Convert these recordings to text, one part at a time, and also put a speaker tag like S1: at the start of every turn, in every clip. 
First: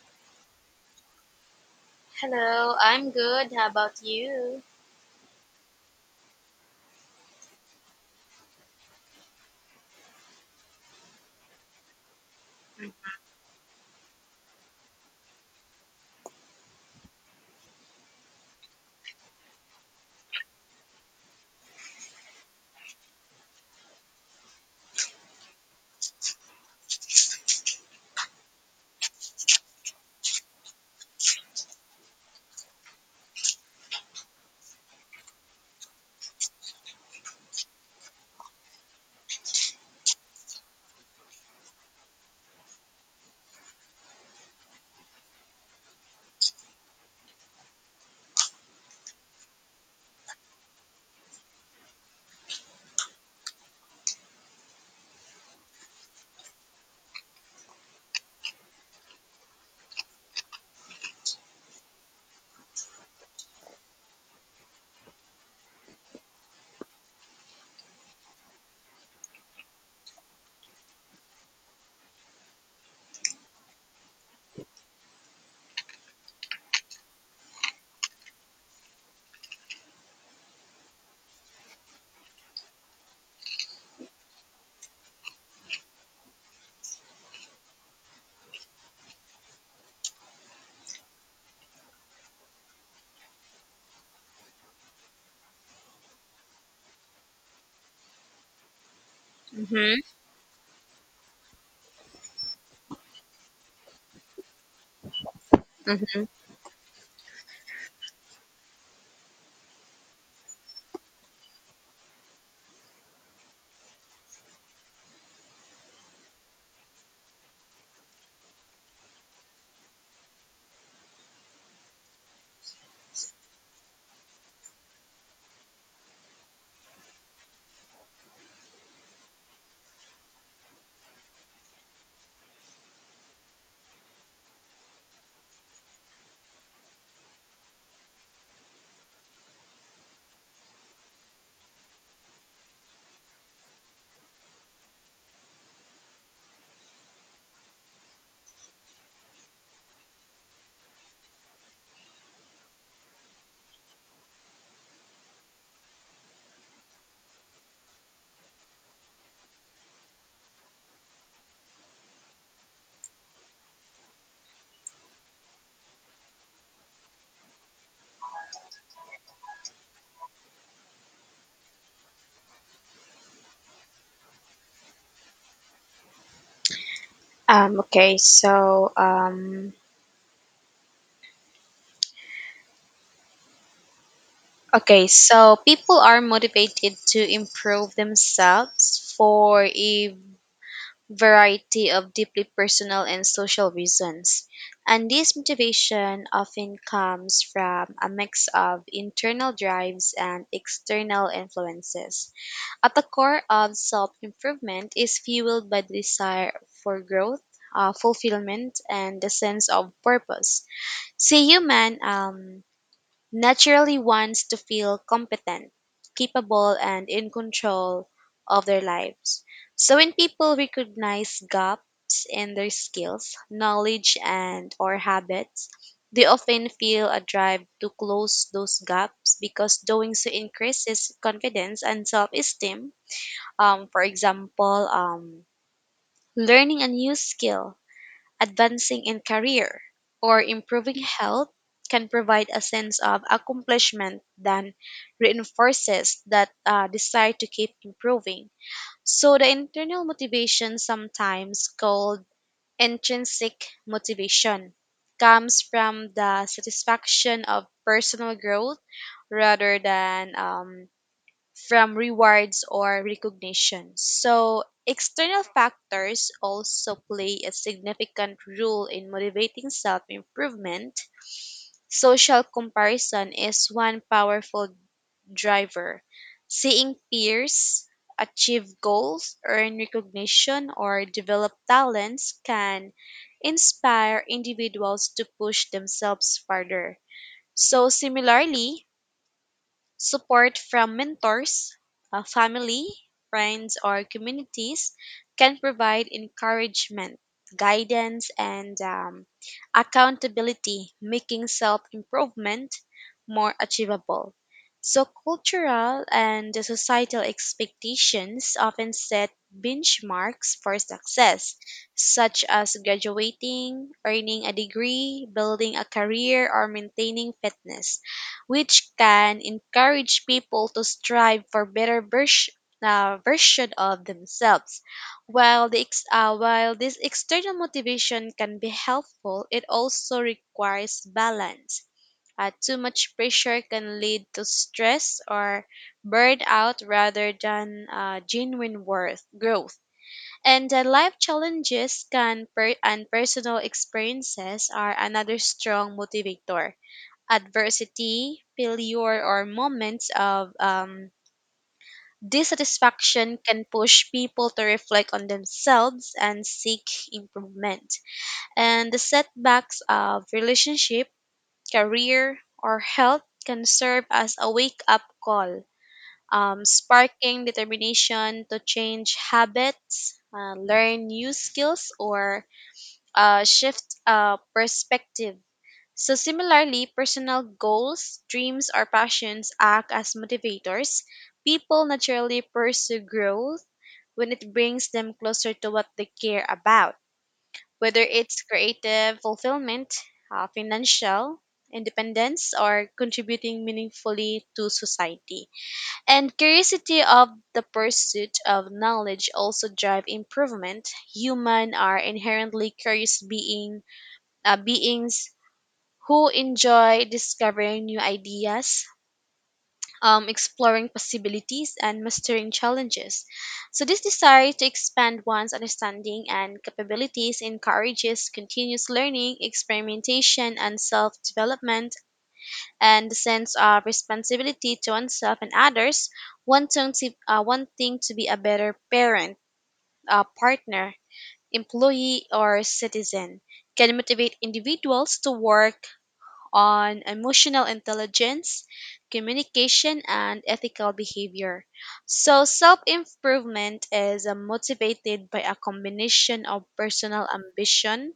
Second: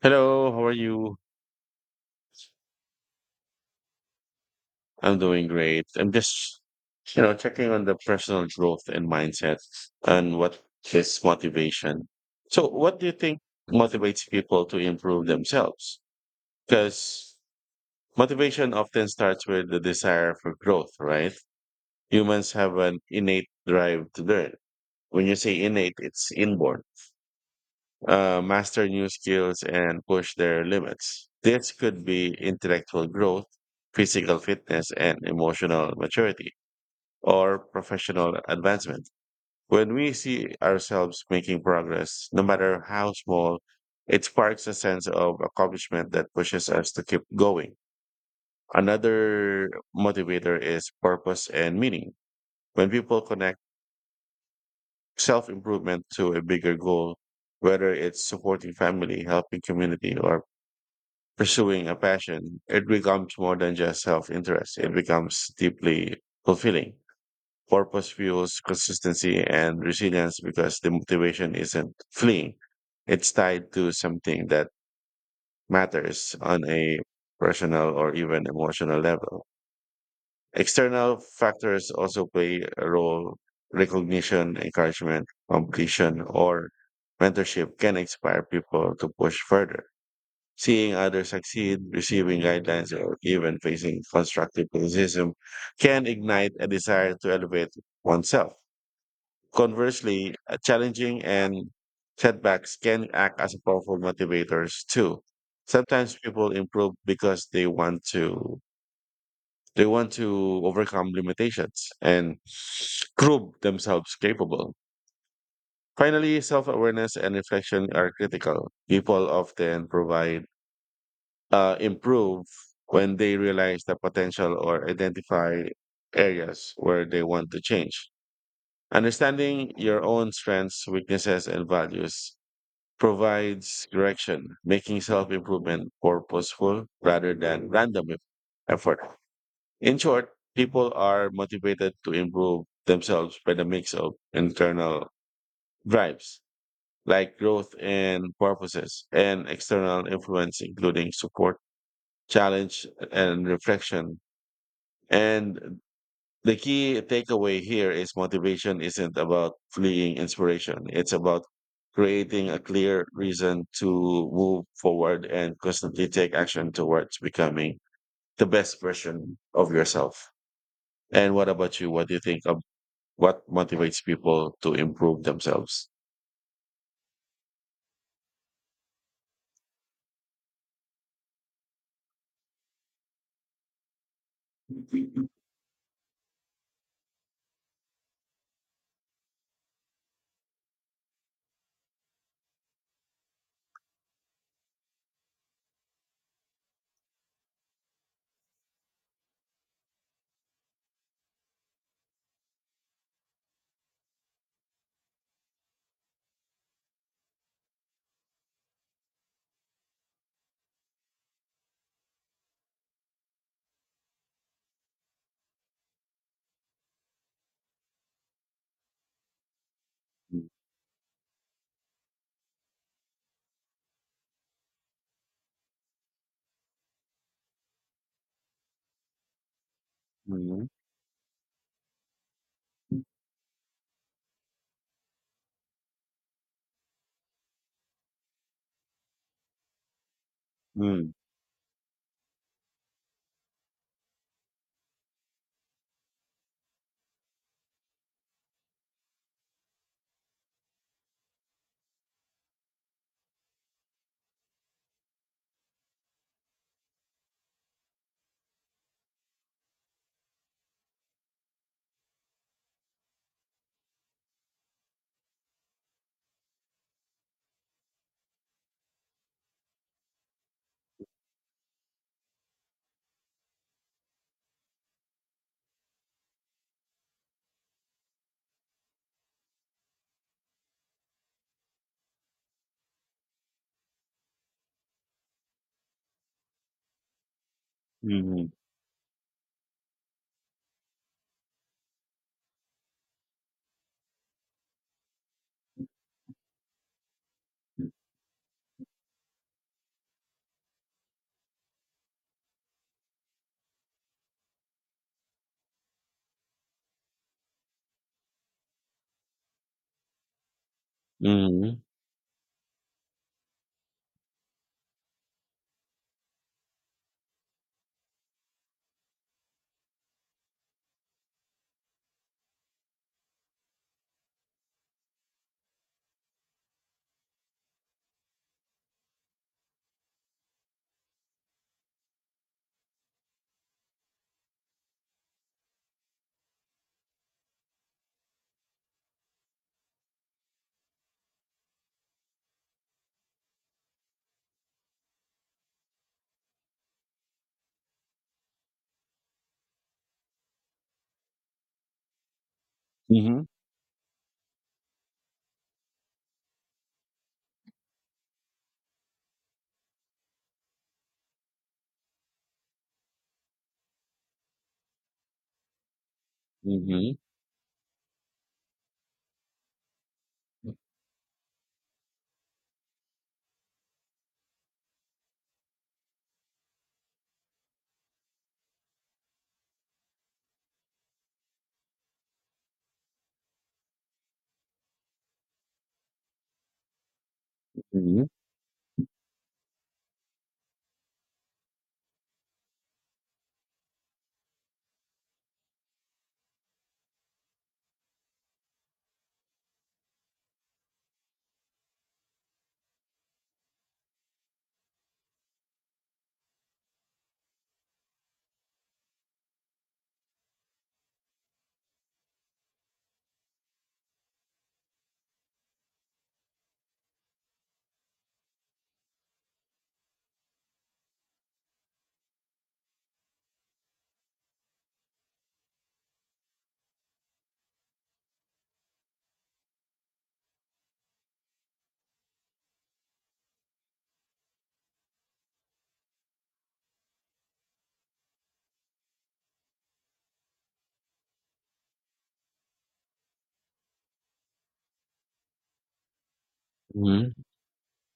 S1: Hello, how are you?
S2: Hello, I'm good. How about you?
S1: I'm doing great. I'm just, checking on the personal growth and mindset, and what is motivation. So, what do you think motivates people to improve themselves? Because motivation often starts with the desire for growth, right? Humans have an innate drive to learn. When you say innate, it's inborn. Master new skills and push their limits. This could be intellectual growth, physical fitness, and emotional maturity, or professional advancement. When we see ourselves making progress, no matter how small, it sparks a sense of accomplishment that pushes us to keep going. Another motivator is purpose and meaning. When people connect self improvement to a bigger goal, whether it's supporting family, helping community, or pursuing a passion, it becomes more than just self interest. It becomes deeply fulfilling. Purpose fuels consistency and resilience because the motivation isn't fleeing, it's tied to something that matters on a personal or even emotional level. External factors also play a role. Recognition, encouragement, competition, or mentorship can inspire people to push further. Seeing others succeed, receiving guidelines, or even facing constructive criticism can ignite a desire to elevate oneself.
S2: Mm-hmm.
S1: Conversely, challenging and setbacks can act as powerful motivators too. Sometimes
S2: Mm-hmm.
S1: people improve because they want to overcome limitations and prove themselves capable. Finally, self-awareness and reflection are critical. People often provide improve when they realize the potential or identify areas where they want to change. Understanding your own strengths, weaknesses, and values provides direction, making self improvement purposeful rather than random effort. In short, people are motivated to improve themselves by the mix of internal drives like growth and purposes and external influence, including support, challenge, and reflection. And the key takeaway here is motivation isn't about fleeing inspiration. It's about creating a clear reason to move forward and constantly take action towards becoming the best version of yourself. And what about you? What do you think of what motivates people to improve themselves?
S2: Okay, so okay, so people are motivated to improve themselves for a variety of deeply personal and social reasons. And this motivation often comes from a mix of internal drives and external influences. At the core of self improvement is fueled by the desire for growth, fulfillment, and the sense of purpose. See, human naturally wants to feel competent, capable, and in control of their lives. So when people recognize gaps in their skills, knowledge, and or habits, they often feel a drive to close those gaps because doing so
S1: Mm-hmm.
S2: increases confidence and self-esteem. For example, learning a new skill, advancing in career, or improving
S1: Mm-hmm.
S2: health can provide a sense of accomplishment that reinforces that desire to keep improving. So, the internal motivation, sometimes called intrinsic motivation, comes from the satisfaction of personal growth rather than from rewards or recognition. So, external factors also play a significant role in motivating self improvement. Social comparison is one powerful driver. Seeing peers achieve goals, earn recognition, or develop talents can inspire individuals to push themselves further. So,
S1: Mm-hmm.
S2: similarly, support from mentors, family, friends, or communities can provide encouragement, guidance, and accountability, making self improvement more achievable. So, cultural and the societal expectations often set benchmarks for success,
S1: Mm-hmm.
S2: such as graduating, earning a degree, building a career, or maintaining fitness, which can encourage people to strive for better version of themselves. While this external motivation can be helpful, it also requires balance. Too much pressure can lead to stress or burnout rather than genuine worth growth. And life challenges can per- and personal experiences are another strong motivator. Adversity, failure, or moments of dissatisfaction can push people to reflect on themselves and seek improvement. And the setbacks of relationship, career, or health can serve as a wake up call,
S1: Mm-hmm.
S2: sparking determination to change habits, learn new skills, or shift perspective. So, similarly, personal goals, dreams, or passions act as motivators. People naturally pursue growth when it brings them closer to what they care about, whether
S1: Mm-hmm.
S2: it's creative fulfillment, financial independence, or contributing meaningfully to society. And curiosity of the pursuit of knowledge also drive improvement. Human are inherently curious beings who enjoy discovering new ideas, exploring possibilities, and mastering challenges. So, this desire to expand one's understanding and capabilities encourages continuous learning, experimentation, and self development, and the sense of responsibility to oneself and others, wanting to be a better parent, partner, employee, or citizen. Can motivate individuals to work on emotional intelligence, communication, and ethical behavior. So, self improvement is motivated by a combination of personal ambition,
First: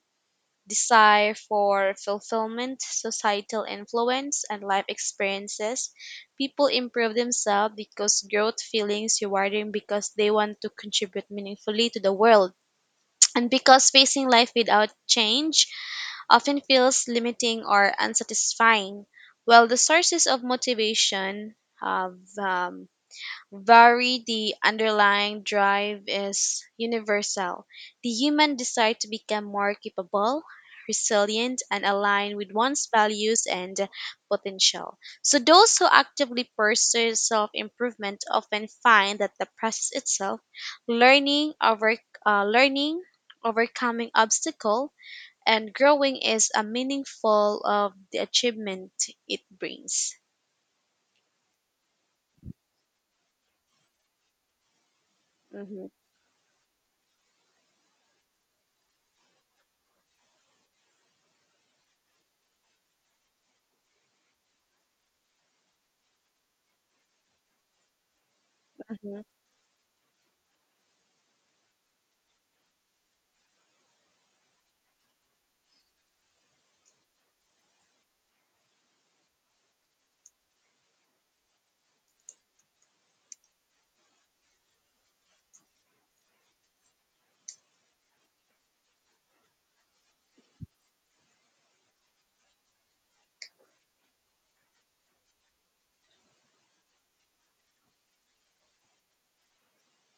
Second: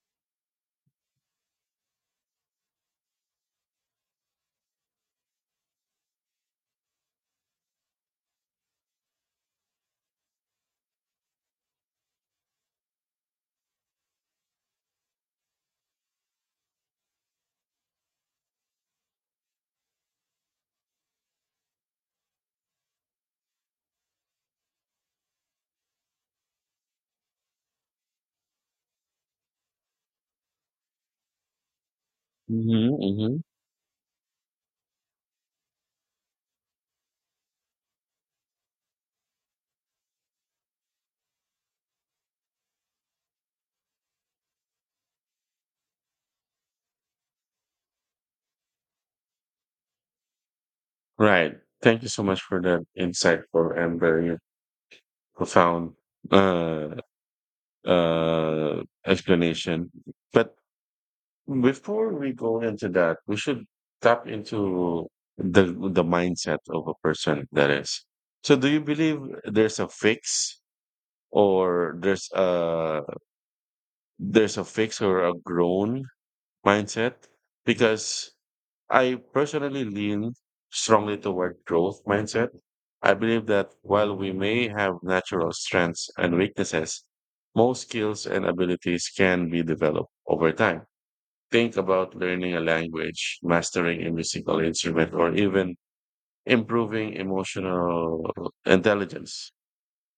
S2: desire for fulfillment, societal influence, and life experiences. People improve themselves because growth feelings rewarding because they want to contribute meaningfully to the world. And because facing life without change often feels limiting or unsatisfying. While the sources of motivation have vary, the underlying drive is universal. The human desire to become more capable, resilient, and aligned with one's
S1: Mm-hmm.
S2: values and potential. So, those who actively pursue self improvement often find that the process itself, learning, over, learning, overcoming obstacle and growing is a meaningful of the achievement it brings.
S1: Right. Thank you so much for that insightful and very
S2: Hmm.
S1: profound uh, explanation. But before we go into that, we should tap into the the mindset of a person that is. So, do you believe
S2: Hmm.
S1: there's a fix, or there's a fix or a grown mindset? Because I personally lean strongly toward growth mindset. I believe that while we may have natural strengths and weaknesses, most skills and abilities can be developed over time. Think about learning a language, mastering a musical instrument, or even improving emotional intelligence.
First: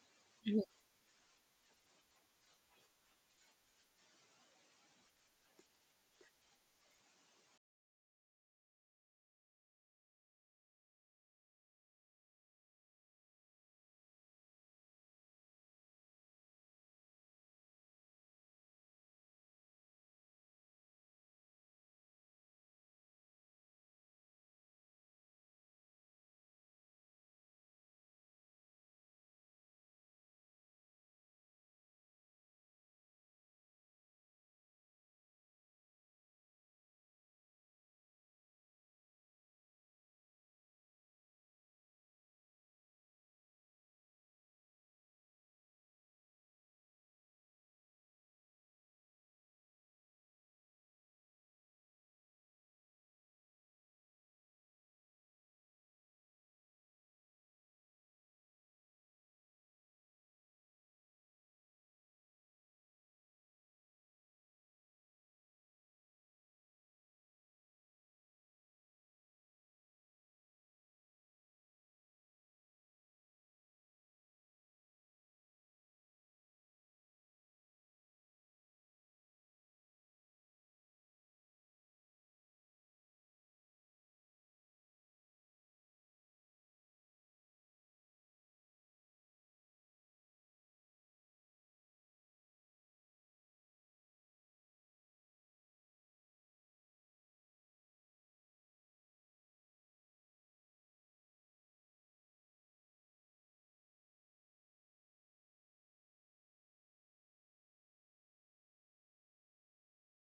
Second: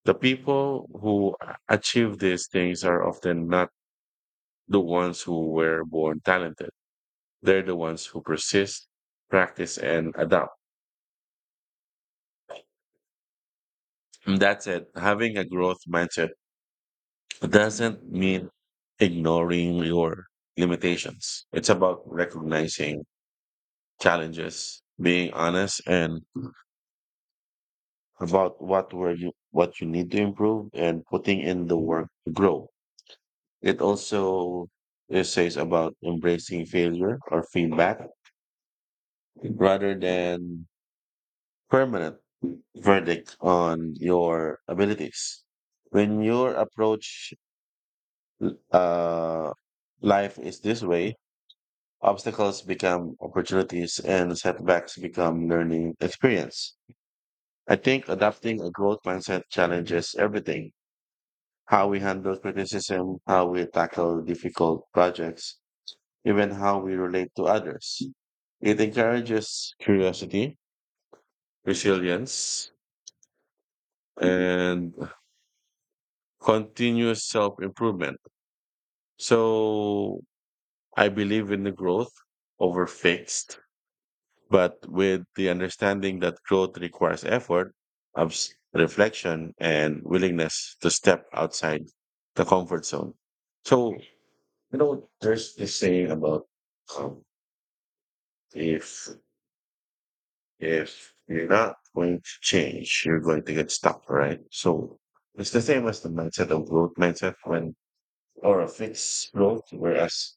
S1: The
S2: Hmm.
S1: people who achieve these things are often not the ones who were born talented. They're the ones who persist, practice, and adapt. And that's it. Having a growth mindset doesn't mean ignoring your limitations. It's about recognizing challenges, being honest and about what you need to improve and putting in the work to grow. It also, it says, about embracing failure or feedback rather than permanent verdict on your abilities. When your approach Uh, life is this way. Obstacles become opportunities and setbacks become learning experience. I think adopting a growth mindset challenges everything. How we handle criticism, how we tackle difficult projects, even how we relate to others. It encourages curiosity, resilience, and continuous self improvement. So I believe in the growth over fixed, but with the understanding that growth requires effort, reflection, and willingness to step outside the comfort zone. So, you know, there's this saying about, um, if you're not going to change, you're going to get stuck, right? So it's the same as the mindset of growth mindset when or a fixed growth, whereas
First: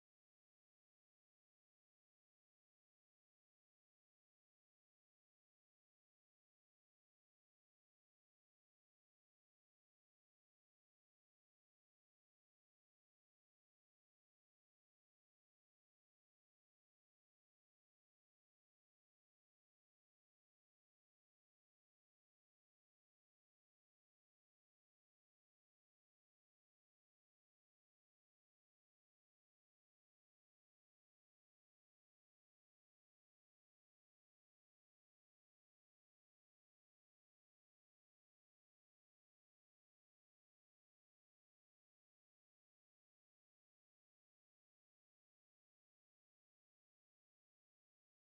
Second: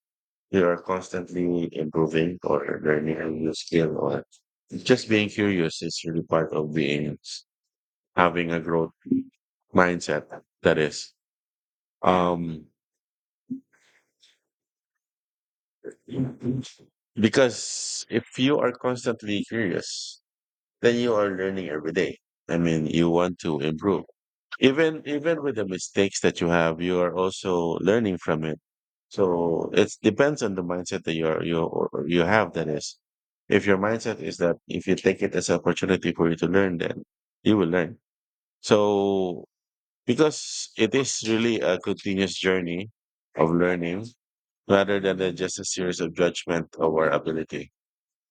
S1: you are constantly improving or learning a new skill or just being curious is really part of being having a growth mindset. That is um because if you are constantly curious, then you are learning every day. I mean, you want to improve. Even with the mistakes that you have, you are also learning from it. So it depends on the mindset that you are you or you have. That is, if your mindset is that if you take it as an opportunity for you to learn, then you will learn. So because it is really a continuous journey of learning rather than just a series of judgment of our ability.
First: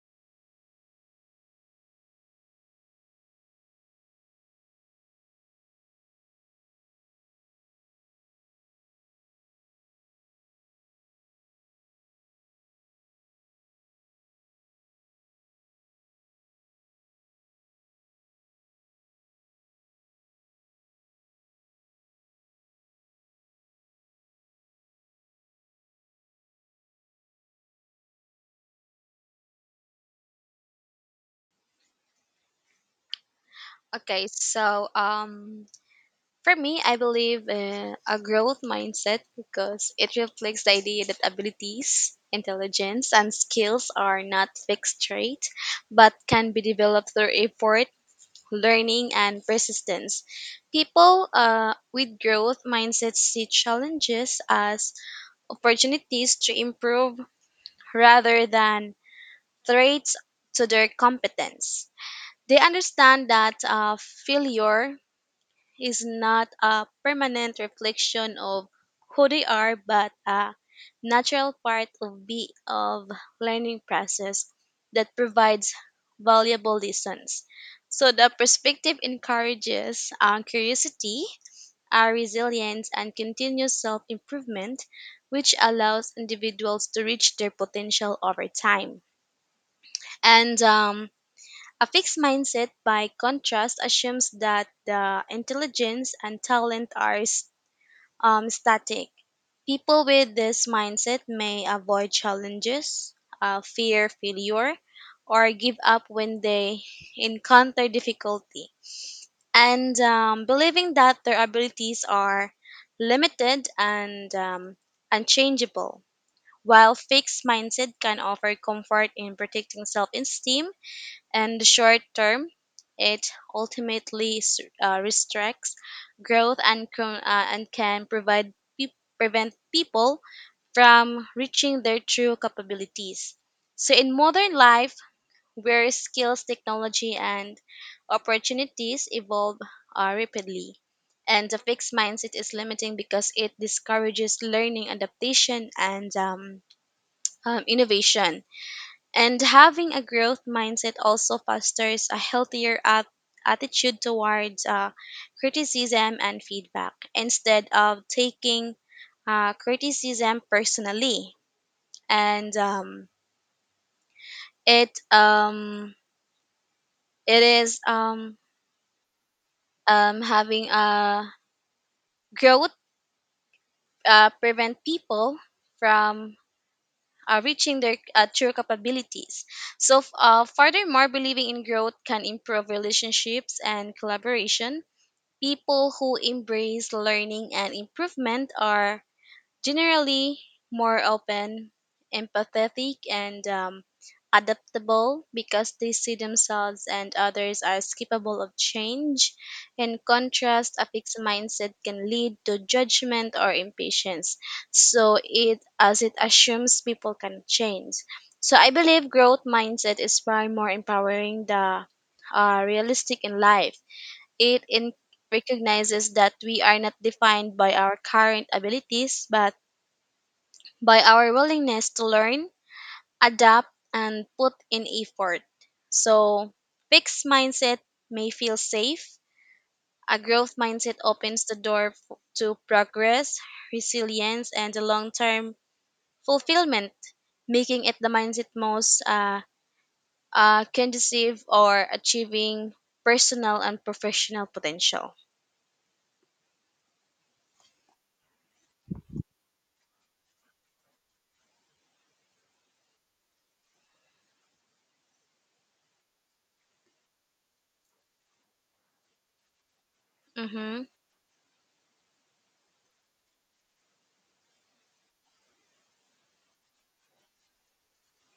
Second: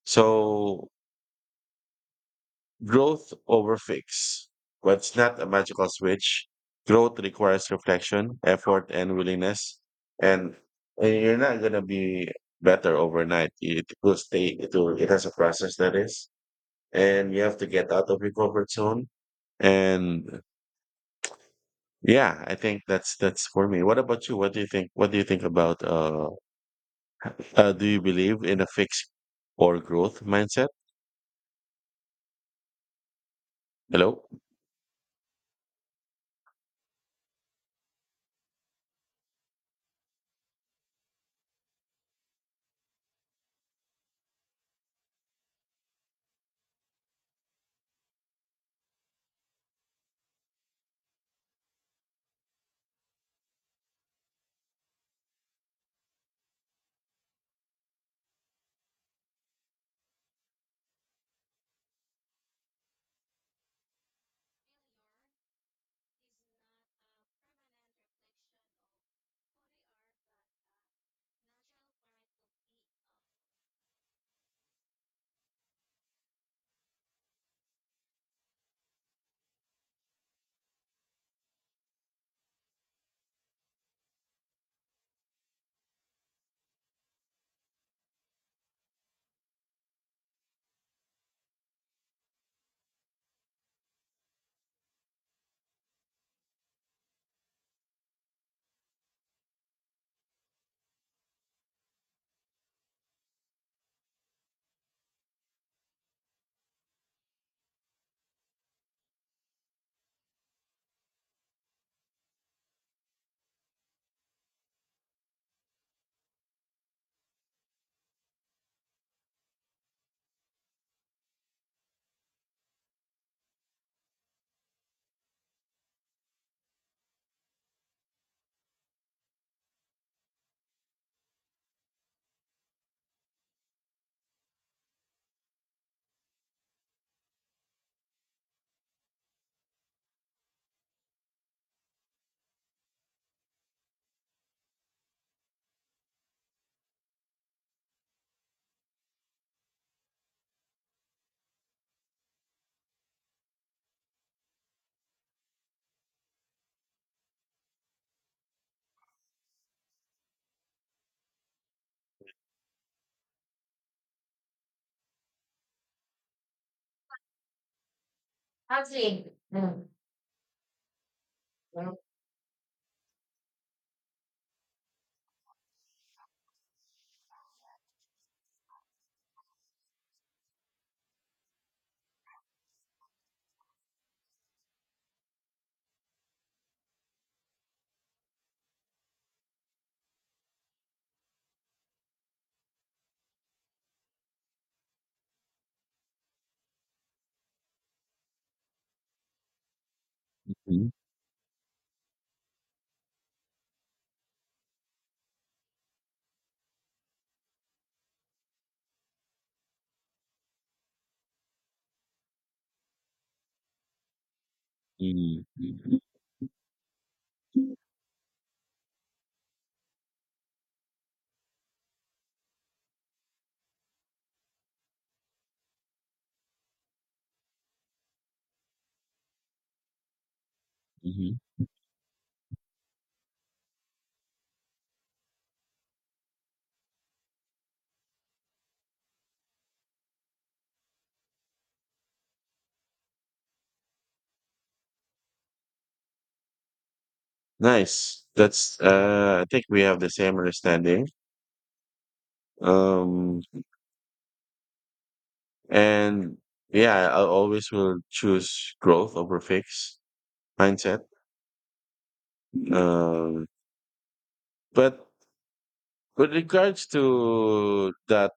S1: So growth over fix. What's not a magical switch? Growth requires reflection, effort, and willingness. And, and you're not gonna be better overnight. It will stay. It will. It has a process. That is, and you have to get out of your comfort zone. And yeah, I think that's for me. What about you? What do you think? What do you think about? Do you believe in a fix or growth mindset? Hello.
S2: Okay, so for me, I believe a growth mindset because it reflects the idea that abilities, intelligence, and skills are not fixed traits but can be developed through effort, learning, and persistence. People with growth mindsets see challenges as opportunities to improve rather than traits to their competence. They understand that failure is not a permanent reflection of who they are, but a natural part of be of learning process that provides valuable lessons. So the perspective encourages curiosity, resilience, and continuous self-improvement, which allows individuals to reach their potential over time. And a fixed mindset, by contrast, assumes that the intelligence and talent are static. People with this mindset may avoid challenges, fear failure, or give up when they encounter difficulty. And believing that their abilities are limited and unchangeable. While fixed mindset can offer comfort in protecting self esteem, in the short term, it ultimately restricts growth and, and can provide pe- prevent people from reaching their true capabilities. So, in modern life, where skills, technology, and opportunities evolve rapidly, and the fixed mindset is limiting because it discourages learning, adaptation, and innovation. And having a growth mindset also fosters a healthier attitude towards criticism and feedback instead of taking criticism personally. And it it is
S1: Actually, mm,
S2: having a
S1: mm.
S2: growth prevent people from reaching their true capabilities. So, furthermore, believing in growth can improve relationships and collaboration. People who embrace learning and improvement are generally more open, empathetic, and adaptable because they see themselves and others as capable of change. In contrast, a fixed mindset can lead to judgment or impatience, so it as it assumes people can change. So I believe growth mindset is far more empowering the realistic in life it
S1: Mm, mm.
S2: recognizes that we are not defined by our current abilities, but by our willingness to learn, adapt, and put in effort. So, fixed mindset may feel safe. A growth mindset
S1: hmm
S2: opens the door to progress, resilience, and the long term fulfillment, making it the mindset most conducive or achieving personal and professional potential.
S1: Nice. That's I think we have the same understanding. Um and yeah, I always will choose growth over fix
S2: Mm-hmm.
S1: mindset. Um but with regards to that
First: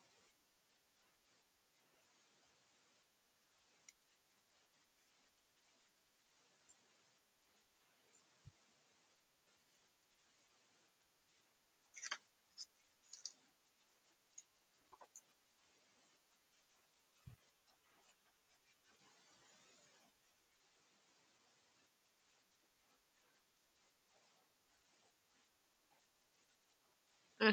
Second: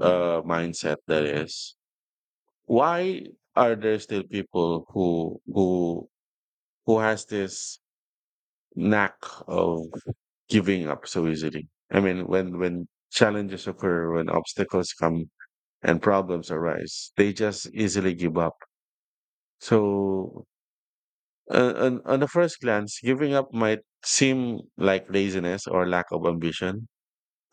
S1: mindset, that is, why are there still people who has this knack of giving up so easily? I mean, when challenges occur, when obstacles come and problems arise. They just easily give up. So, on the first glance, giving up might seem like laziness or lack of ambition,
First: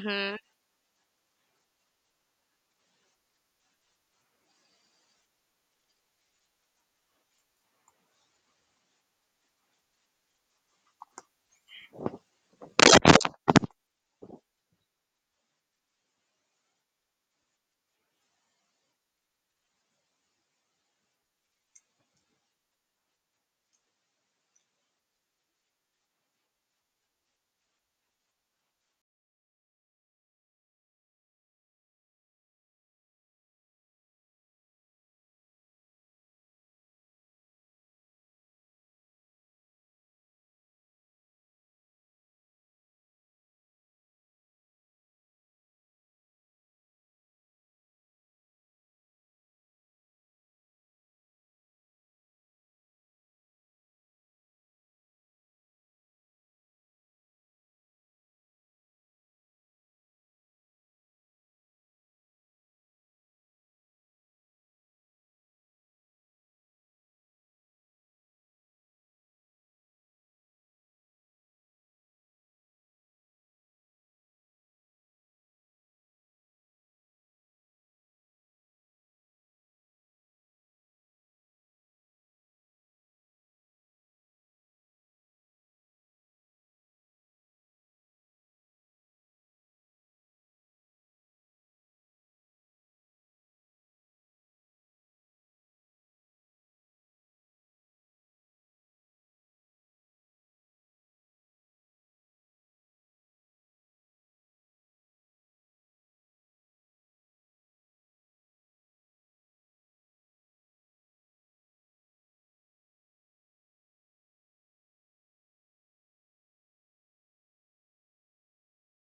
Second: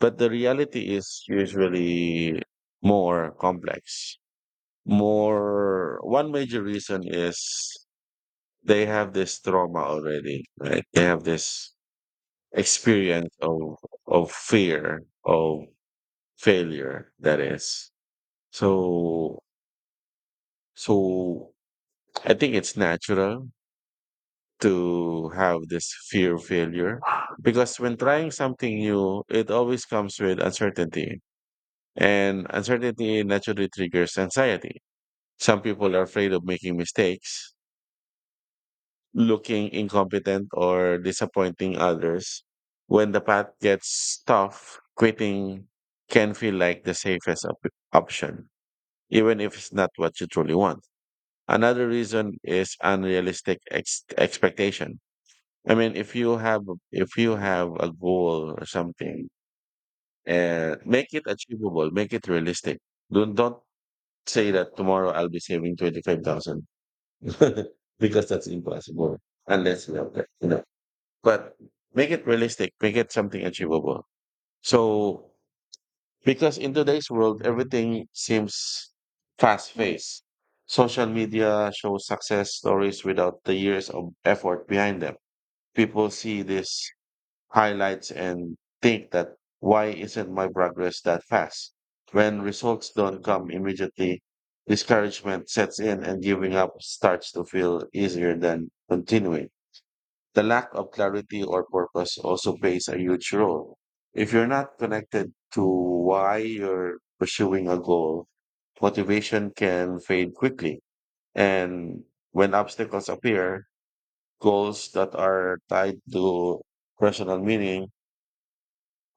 S1: but the reality is usually more complex. More, one major reason is they have this trauma already, right? They have this experience of fear of failure. That is, so so I think it's natural to have this fear of failure because when trying something new, it always comes with uncertainty, and uncertainty naturally triggers anxiety. Some people are afraid of making mistakes, looking incompetent, or disappointing others. When the path gets tough, quitting can feel like the safest option, even if it's not what you truly want. Another reason is unrealistic expectation. I mean, if you have, a goal or something, and make it achievable, make it realistic. Don't say that tomorrow I'll be saving 25,000 because that's impossible unless you have that, you know. But make it realistic, make it something achievable. So, because in today's world, everything seems fast-paced. Social media shows success stories without the years of effort behind them. People see this highlights and think that why isn't my progress that fast? When results don't come immediately, discouragement sets in and giving up starts to feel easier than continuing. The lack of clarity or purpose also plays a huge role. If you're not connected to why you're pursuing a goal, motivation can fade quickly. And when obstacles appear, goals that are tied to personal meaning,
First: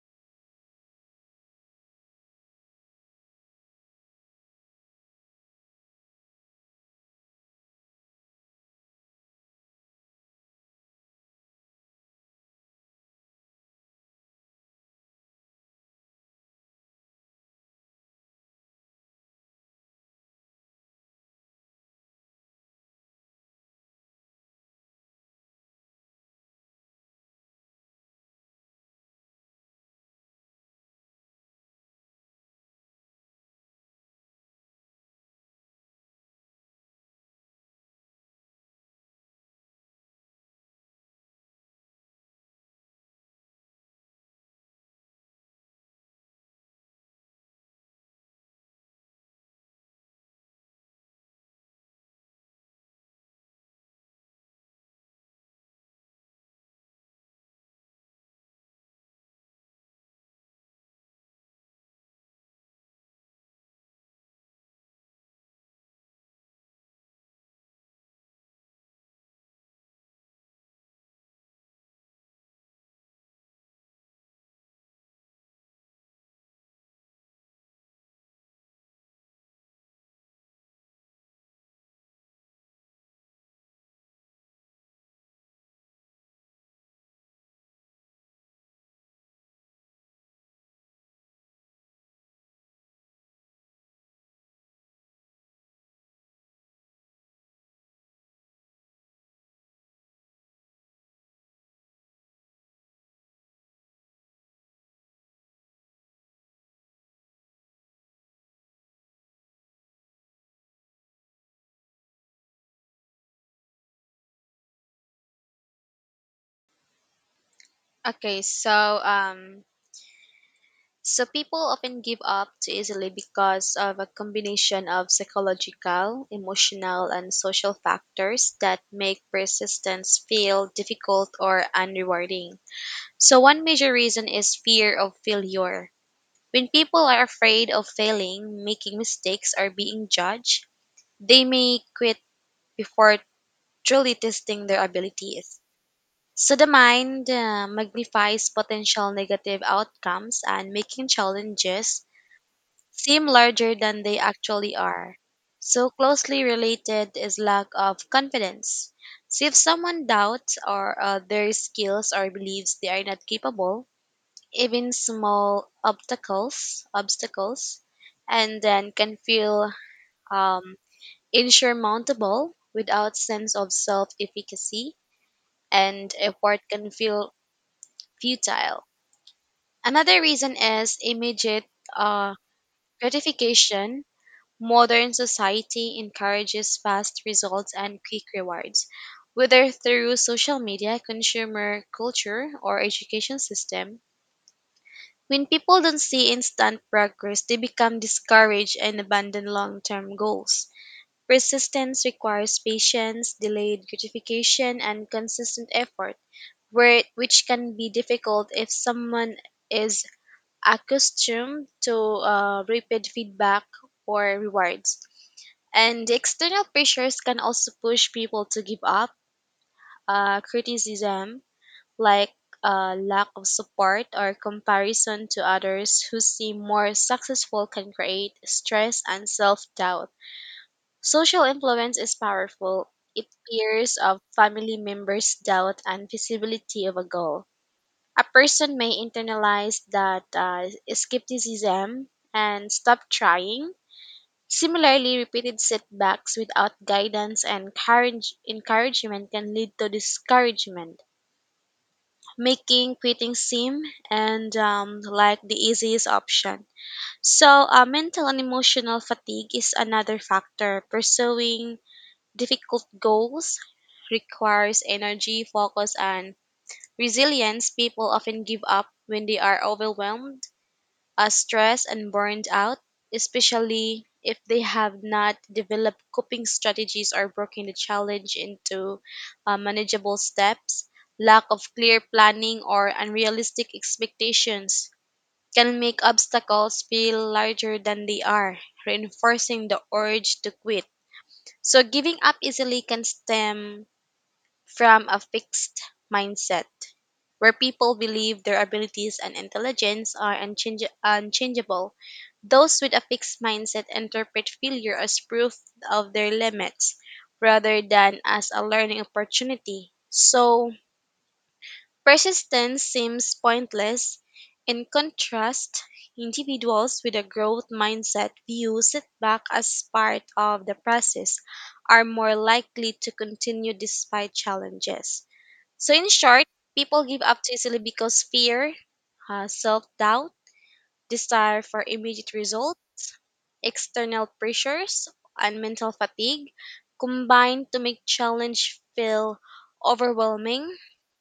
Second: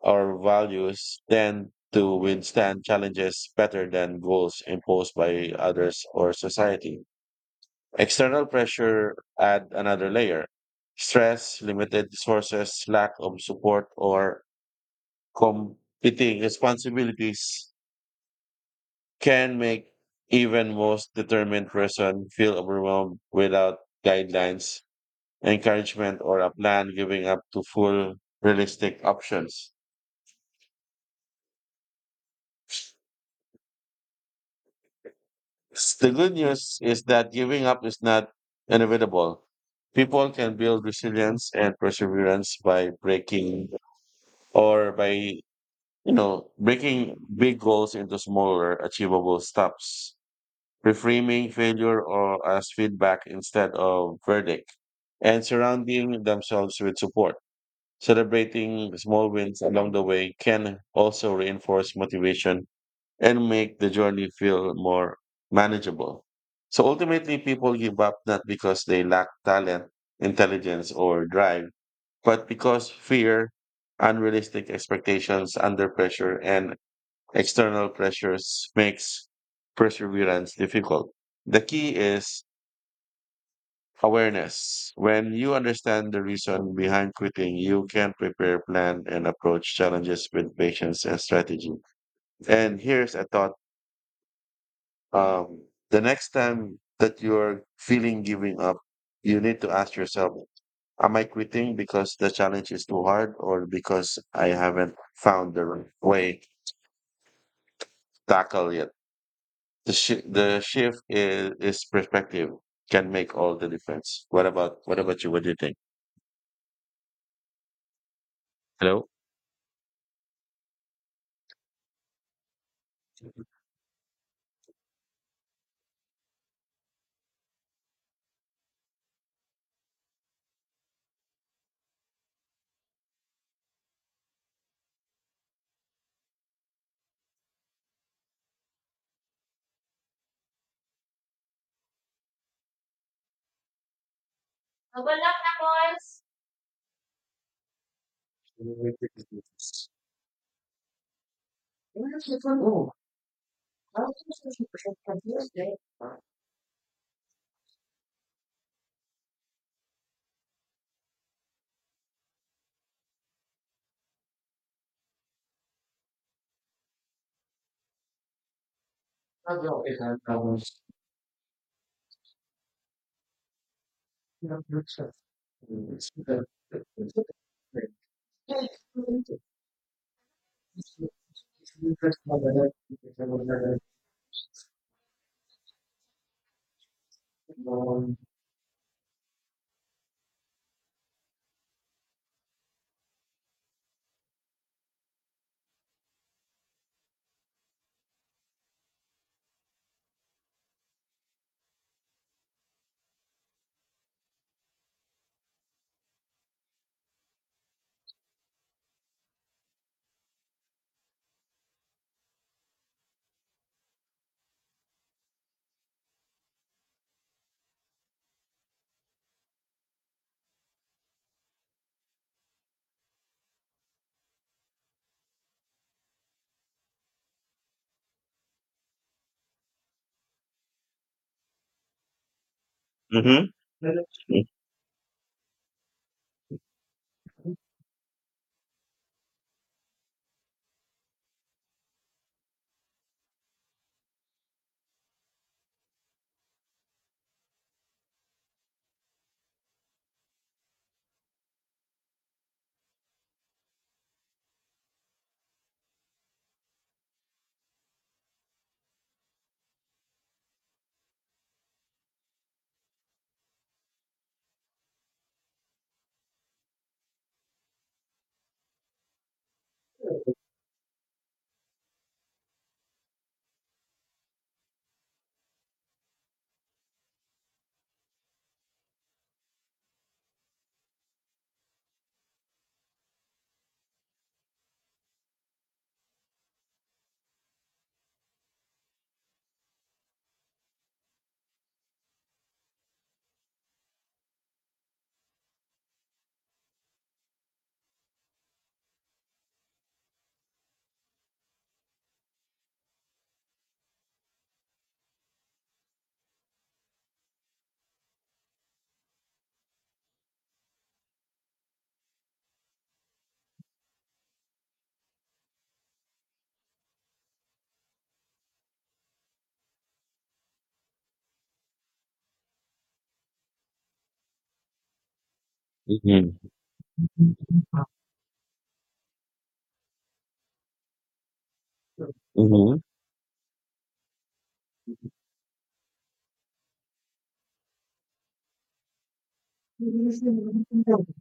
S1: our values, tend to withstand challenges better than goals imposed by others or society. External pressure add another layer. Stress, limited resources, lack of support, or competing responsibilities can make even most determined person feel overwhelmed without guidelines, encouragement, or a plan, giving up to full realistic options. The good news is that giving up is not inevitable. People can build resilience and perseverance by breaking, you know, breaking big goals into smaller, achievable steps, reframing failure or as feedback instead of verdict, and surrounding themselves with support. Celebrating small wins along the way can also reinforce motivation and make the journey feel more manageable. So ultimately, people give up not because they lack talent, intelligence, or drive, but because fear, unrealistic expectations under pressure, and external pressures makes perseverance difficult. The key is awareness. When you understand the reason behind quitting, you can prepare, plan, and approach challenges with patience and strategy. And here's a thought. Um, the next time that you're feeling giving up, you need to ask yourself, am I quitting because the challenge is too hard or because I haven't found the right way to tackle it? The shift is perspective, can make all the difference. What about you? What do you think?
S2: Okay, so
S1: Hello?
S2: um, so people often give up too easily because of a combination of psychological, emotional, and social factors that make persistence feel difficult or unrewarding. So one major reason is fear of failure. When people are afraid of failing, making mistakes, or being judged, they may quit before truly testing their abilities. So the mind magnifies potential negative outcomes and making challenges seem larger than they actually are. So closely related is lack of confidence. So if someone doubts or their skills or believes they are not capable, even small obstacles, and then can feel um, insurmountable without sense of self-efficacy and effort can feel futile. Another reason is immediate uh, gratification. Modern society encourages fast results and quick rewards, whether through social media, consumer culture, or education system. When people don't see instant progress, they become discouraged and abandon long term goals. Persistence requires patience, delayed gratification, and consistent effort, which can be difficult if someone is accustomed to rapid feedback or rewards. And the external pressures can also push people to give up. Criticism, like lack of support or comparison to others who seem more successful, can create stress and self doubt. Social influence is powerful. It
S1: Mhm.
S2: peers of family members' doubt and visibility of a goal. A person may internalize that skepticism and stop trying. Similarly, repeated setbacks without guidance and courage, encouragement can lead to discouragement, making quitting seem and like the easiest option. So, mental and emotional fatigue is another factor. Pursuing difficult goals requires energy, focus, and resilience. People often give up when they are overwhelmed are stressed and burned out, especially if they have not developed coping strategies or broken the challenge into manageable steps. Lack of clear planning or unrealistic expectations can make obstacles feel larger than they are, reinforcing the urge to quit. So, giving up easily can stem from a fixed mindset where people believe their abilities and intelligence are unchangeable. Those with a fixed mindset interpret failure as proof of their limits rather than as a learning opportunity. So, persistence seems pointless. In contrast, individuals with a growth mindset view setback as part of the process are more likely to continue despite challenges. So, in
S1: Mhm.
S2: short, people give up too easily because fear, self doubt, desire for immediate result,
S1: Mhm.
S2: external pressures, and mental fatigue combine to make challenge feel overwhelming.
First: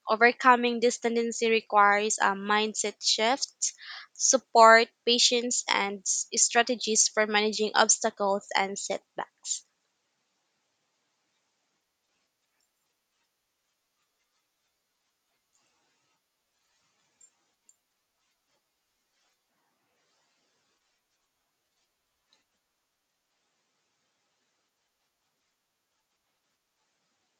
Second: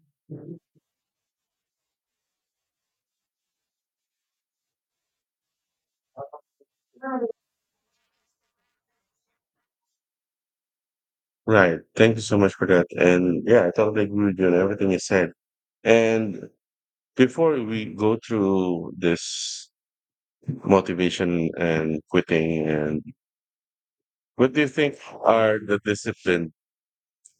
S2: Overcoming this tendency requires a mindset shift, support, patience, and strategies for managing obstacles and setbacks.
S1: Right. Thank you so much for that. And yeah, I totally agree with you on everything you said. And before we go through this motivation and quitting, and what do you think are the discipline?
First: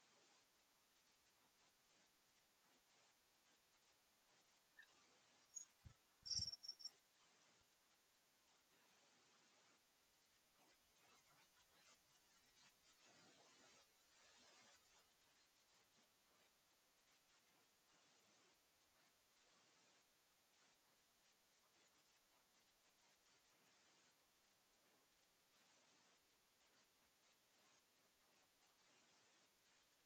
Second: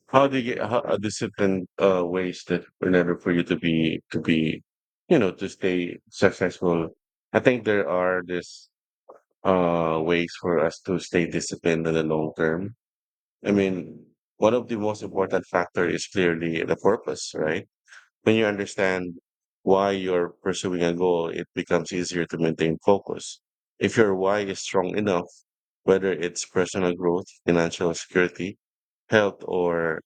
S1: How do you get, how are discipline ways that in order for you to be, you know, to stay successful? I think there are this ways for us to stay disciplined in the long term. I mean, one of the most important factor is clearly the purpose, right? When you understand why you're pursuing a goal, it becomes easier to maintain focus. If your why is strong enough, whether it's personal growth, financial security, health, or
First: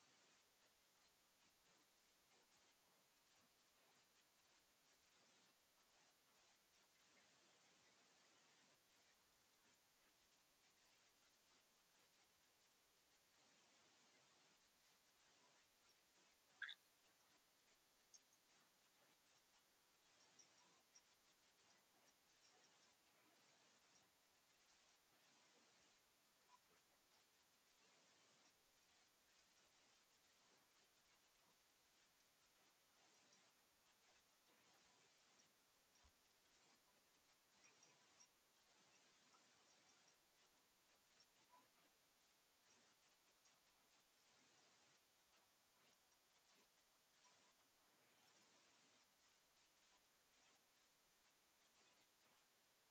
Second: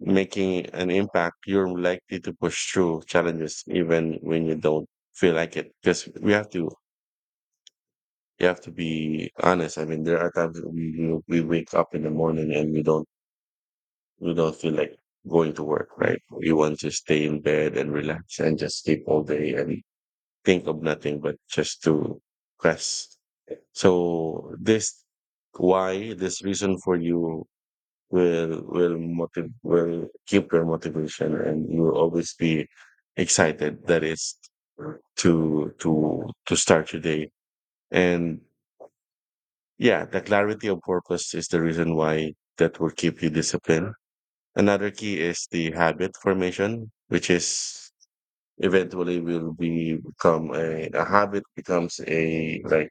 S1: making an impact, you're likely to push through challenges even when you don't feel like it. Because we have to, you have to be honest. I mean, there are times that we wake up in the morning and we don't feel like going to work, right? We want to stay in bed and relax and just sleep all day and think of nothing but just to rest. So this why, this reason for you, will keep your motivation and you will always be excited. That is, to start your day. And yeah, the clarity of purpose is the reason why that will keep you disciplined. Another key is the habit formation, which is eventually will be become a habit becomes a like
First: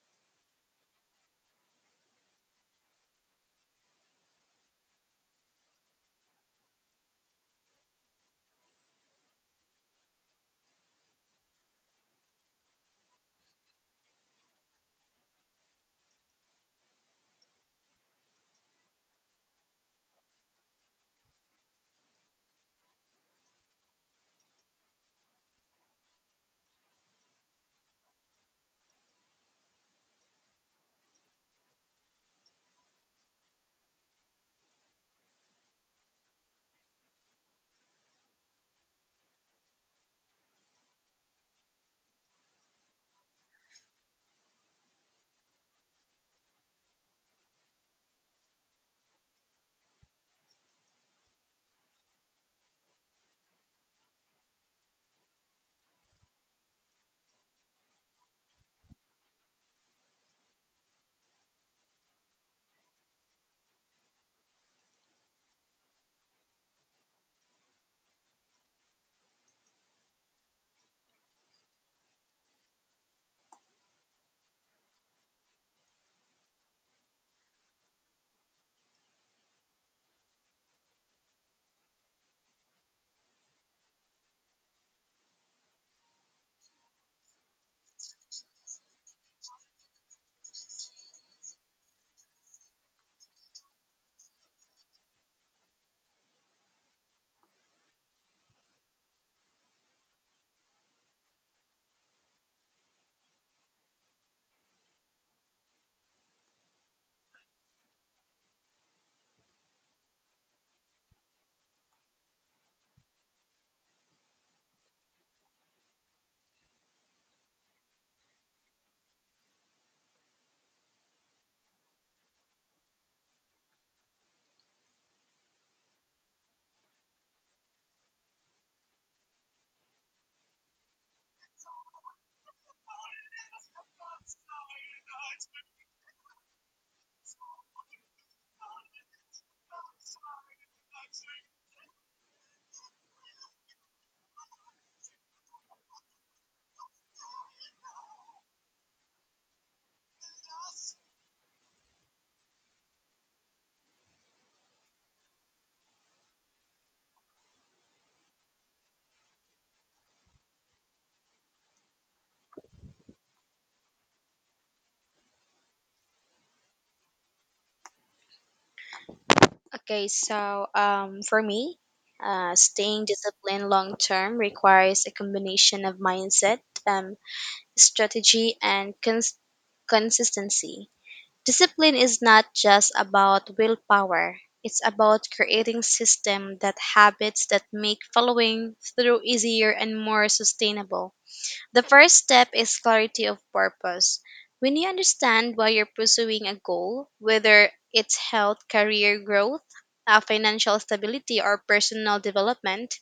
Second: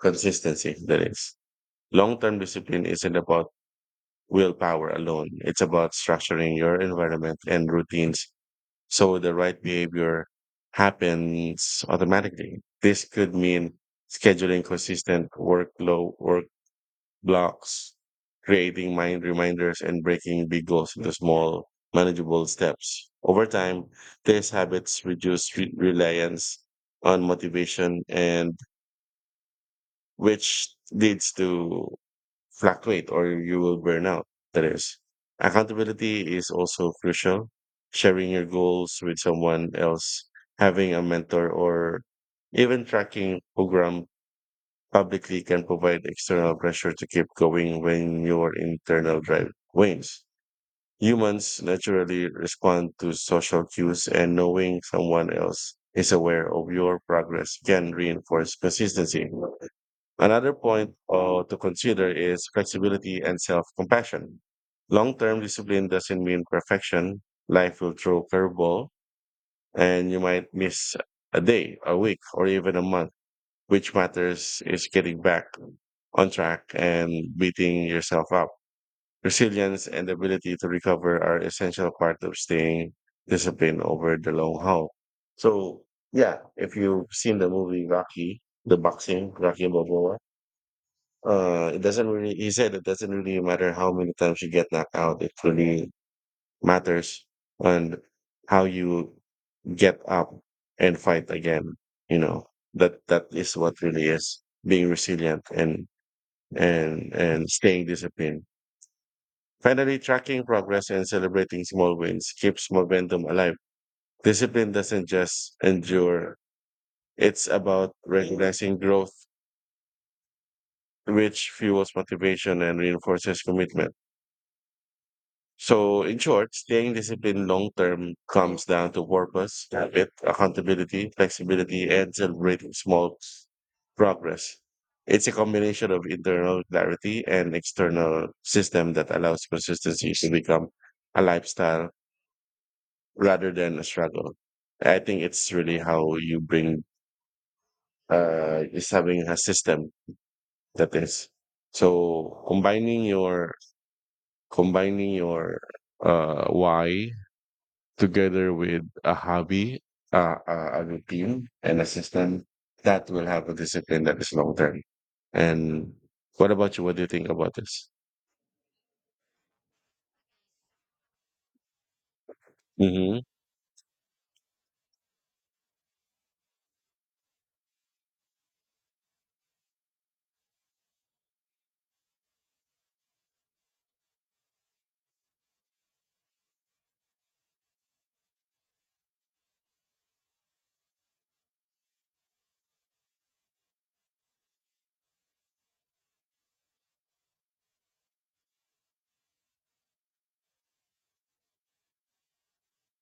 S1: consistency. That is, long-term discipline isn't about willpower alone. It's about structuring your environment and routines so the right behavior happens automatically. This could mean scheduling consistent work blocks, creating mind reminders, and breaking big goals into small, manageable steps. Over time, these habits reduce reliance on motivation, and which leads to fluctuate or you will burn out. That is, accountability is also crucial. Sharing your goals with someone else, having a mentor, or even tracking program publicly can provide external pressure to keep going when your internal drive wanes. Humans naturally respond to social cues, and knowing someone else is aware of your progress can reinforce consistency. Another point to consider is flexibility and self compassion. Long term discipline doesn't mean perfection. Life will throw curveball, and you might miss a day, a week, or even a month. Which matters is getting back on track and beating yourself up. Resilience and the ability to recover are essential part of staying disciplined over the long haul. So yeah, if you've seen the movie Rocky, the boxing, Rocky Balboa, it doesn't really, he said it doesn't really matter how many times you get knocked out. It really matters on how you get up and fight again. You know, that is what really is being resilient and and staying disciplined. Finally, tracking progress and celebrating small wins keeps momentum alive. Discipline doesn't just endure. It's about recognizing growth, which fuels motivation and reinforces commitment. So, in short, staying disciplined long term comes down to purpose, habit, accountability, flexibility, and celebrating small progress. It's a combination of internal clarity and external system that allows consistency to become a lifestyle rather than a struggle. I think it's really how you bring is having a system. That is, so combining your why together with a hobby, uh, a a routine, and a system that will have a discipline that is long term. And what about you? What do you think about this?
S2: Okay, for me, staying
S1: Mm-hmm.
S2: disciplined long term requires a combination of mindset, um, strategy, and consistency. Discipline is not just about willpower. It's about creating system that habits that make following through easier and more sustainable. The first step is clarity of purpose. When you understand why you're pursuing a goal, whether it's health, career growth, financial stability, or personal development,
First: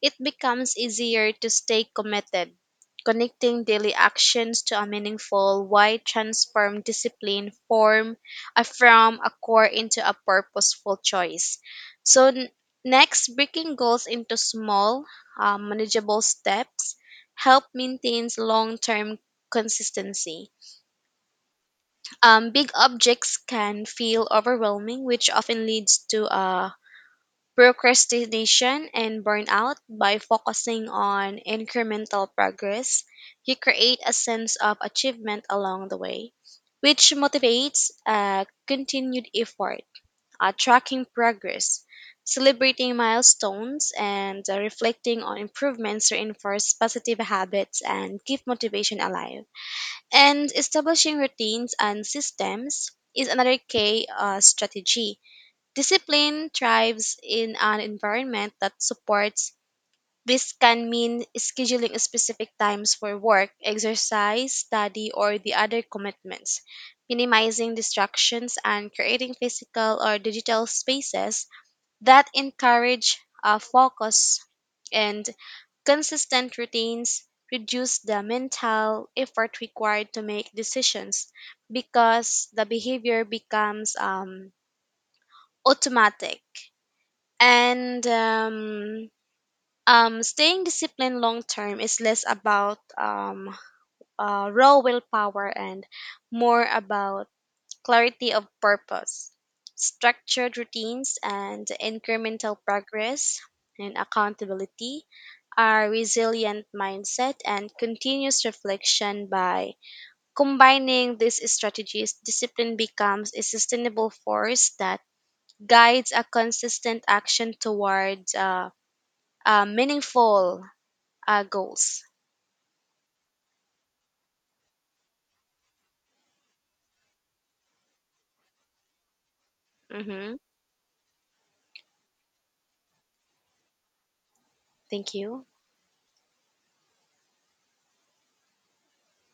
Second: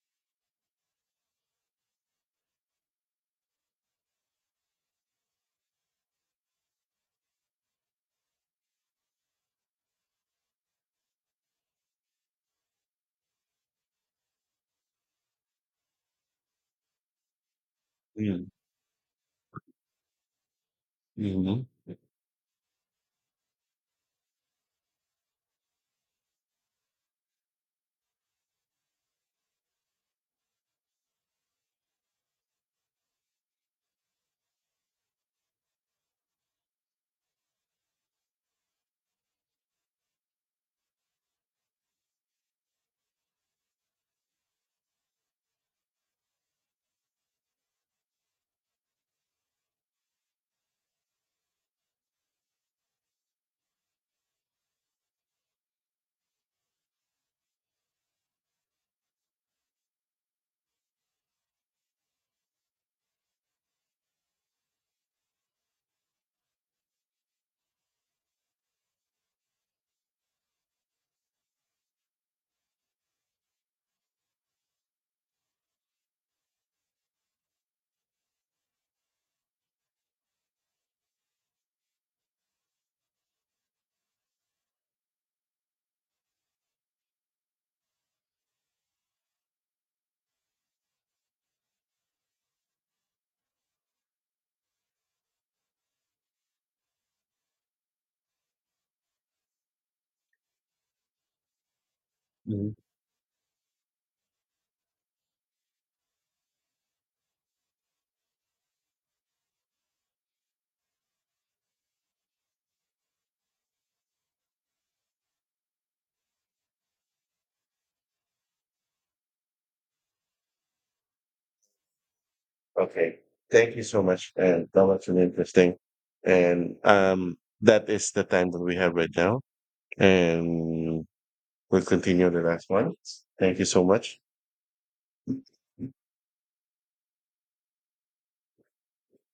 S2: it becomes easier to stay committed. Connecting daily actions to a meaningful why transform discipline form from a core into a purposeful choice. So next, breaking goals into small, manageable steps help maintains long-term consistency.
S1: Mm-hmm.
S2: Big objects can feel overwhelming, which often leads to procrastination and burnout. By focusing on incremental progress, you create a sense of achievement along the way, which motivates continued effort. Tracking progress, celebrating milestones, and reflecting on improvements reinforce positive habits and keep motivation alive and establishing routines and systems is another key strategy. Discipline thrives in an environment that supports. This can mean scheduling specific times for work, exercise, study, or the other commitments, minimizing distractions, and creating physical or digital spaces that encourage focus and consistent routines reduce the mental effort required to make decisions because the behavior becomes automatic. And staying disciplined long term is less about raw willpower and more about clarity of purpose, structured routines, and incremental
S1: Hmm.
S2: progress, and accountability are resilient mindset and continuous reflection by combining these strategies discipline becomes a sustainable force that guides a consistent action towards meaningful goals.
S1: Okay. Thank you so much. And that was really interesting. And that is the time that we have right now.
S2: Hmm.
S1: And we'll continue the last one. Thank you so much.
S2: Thank you.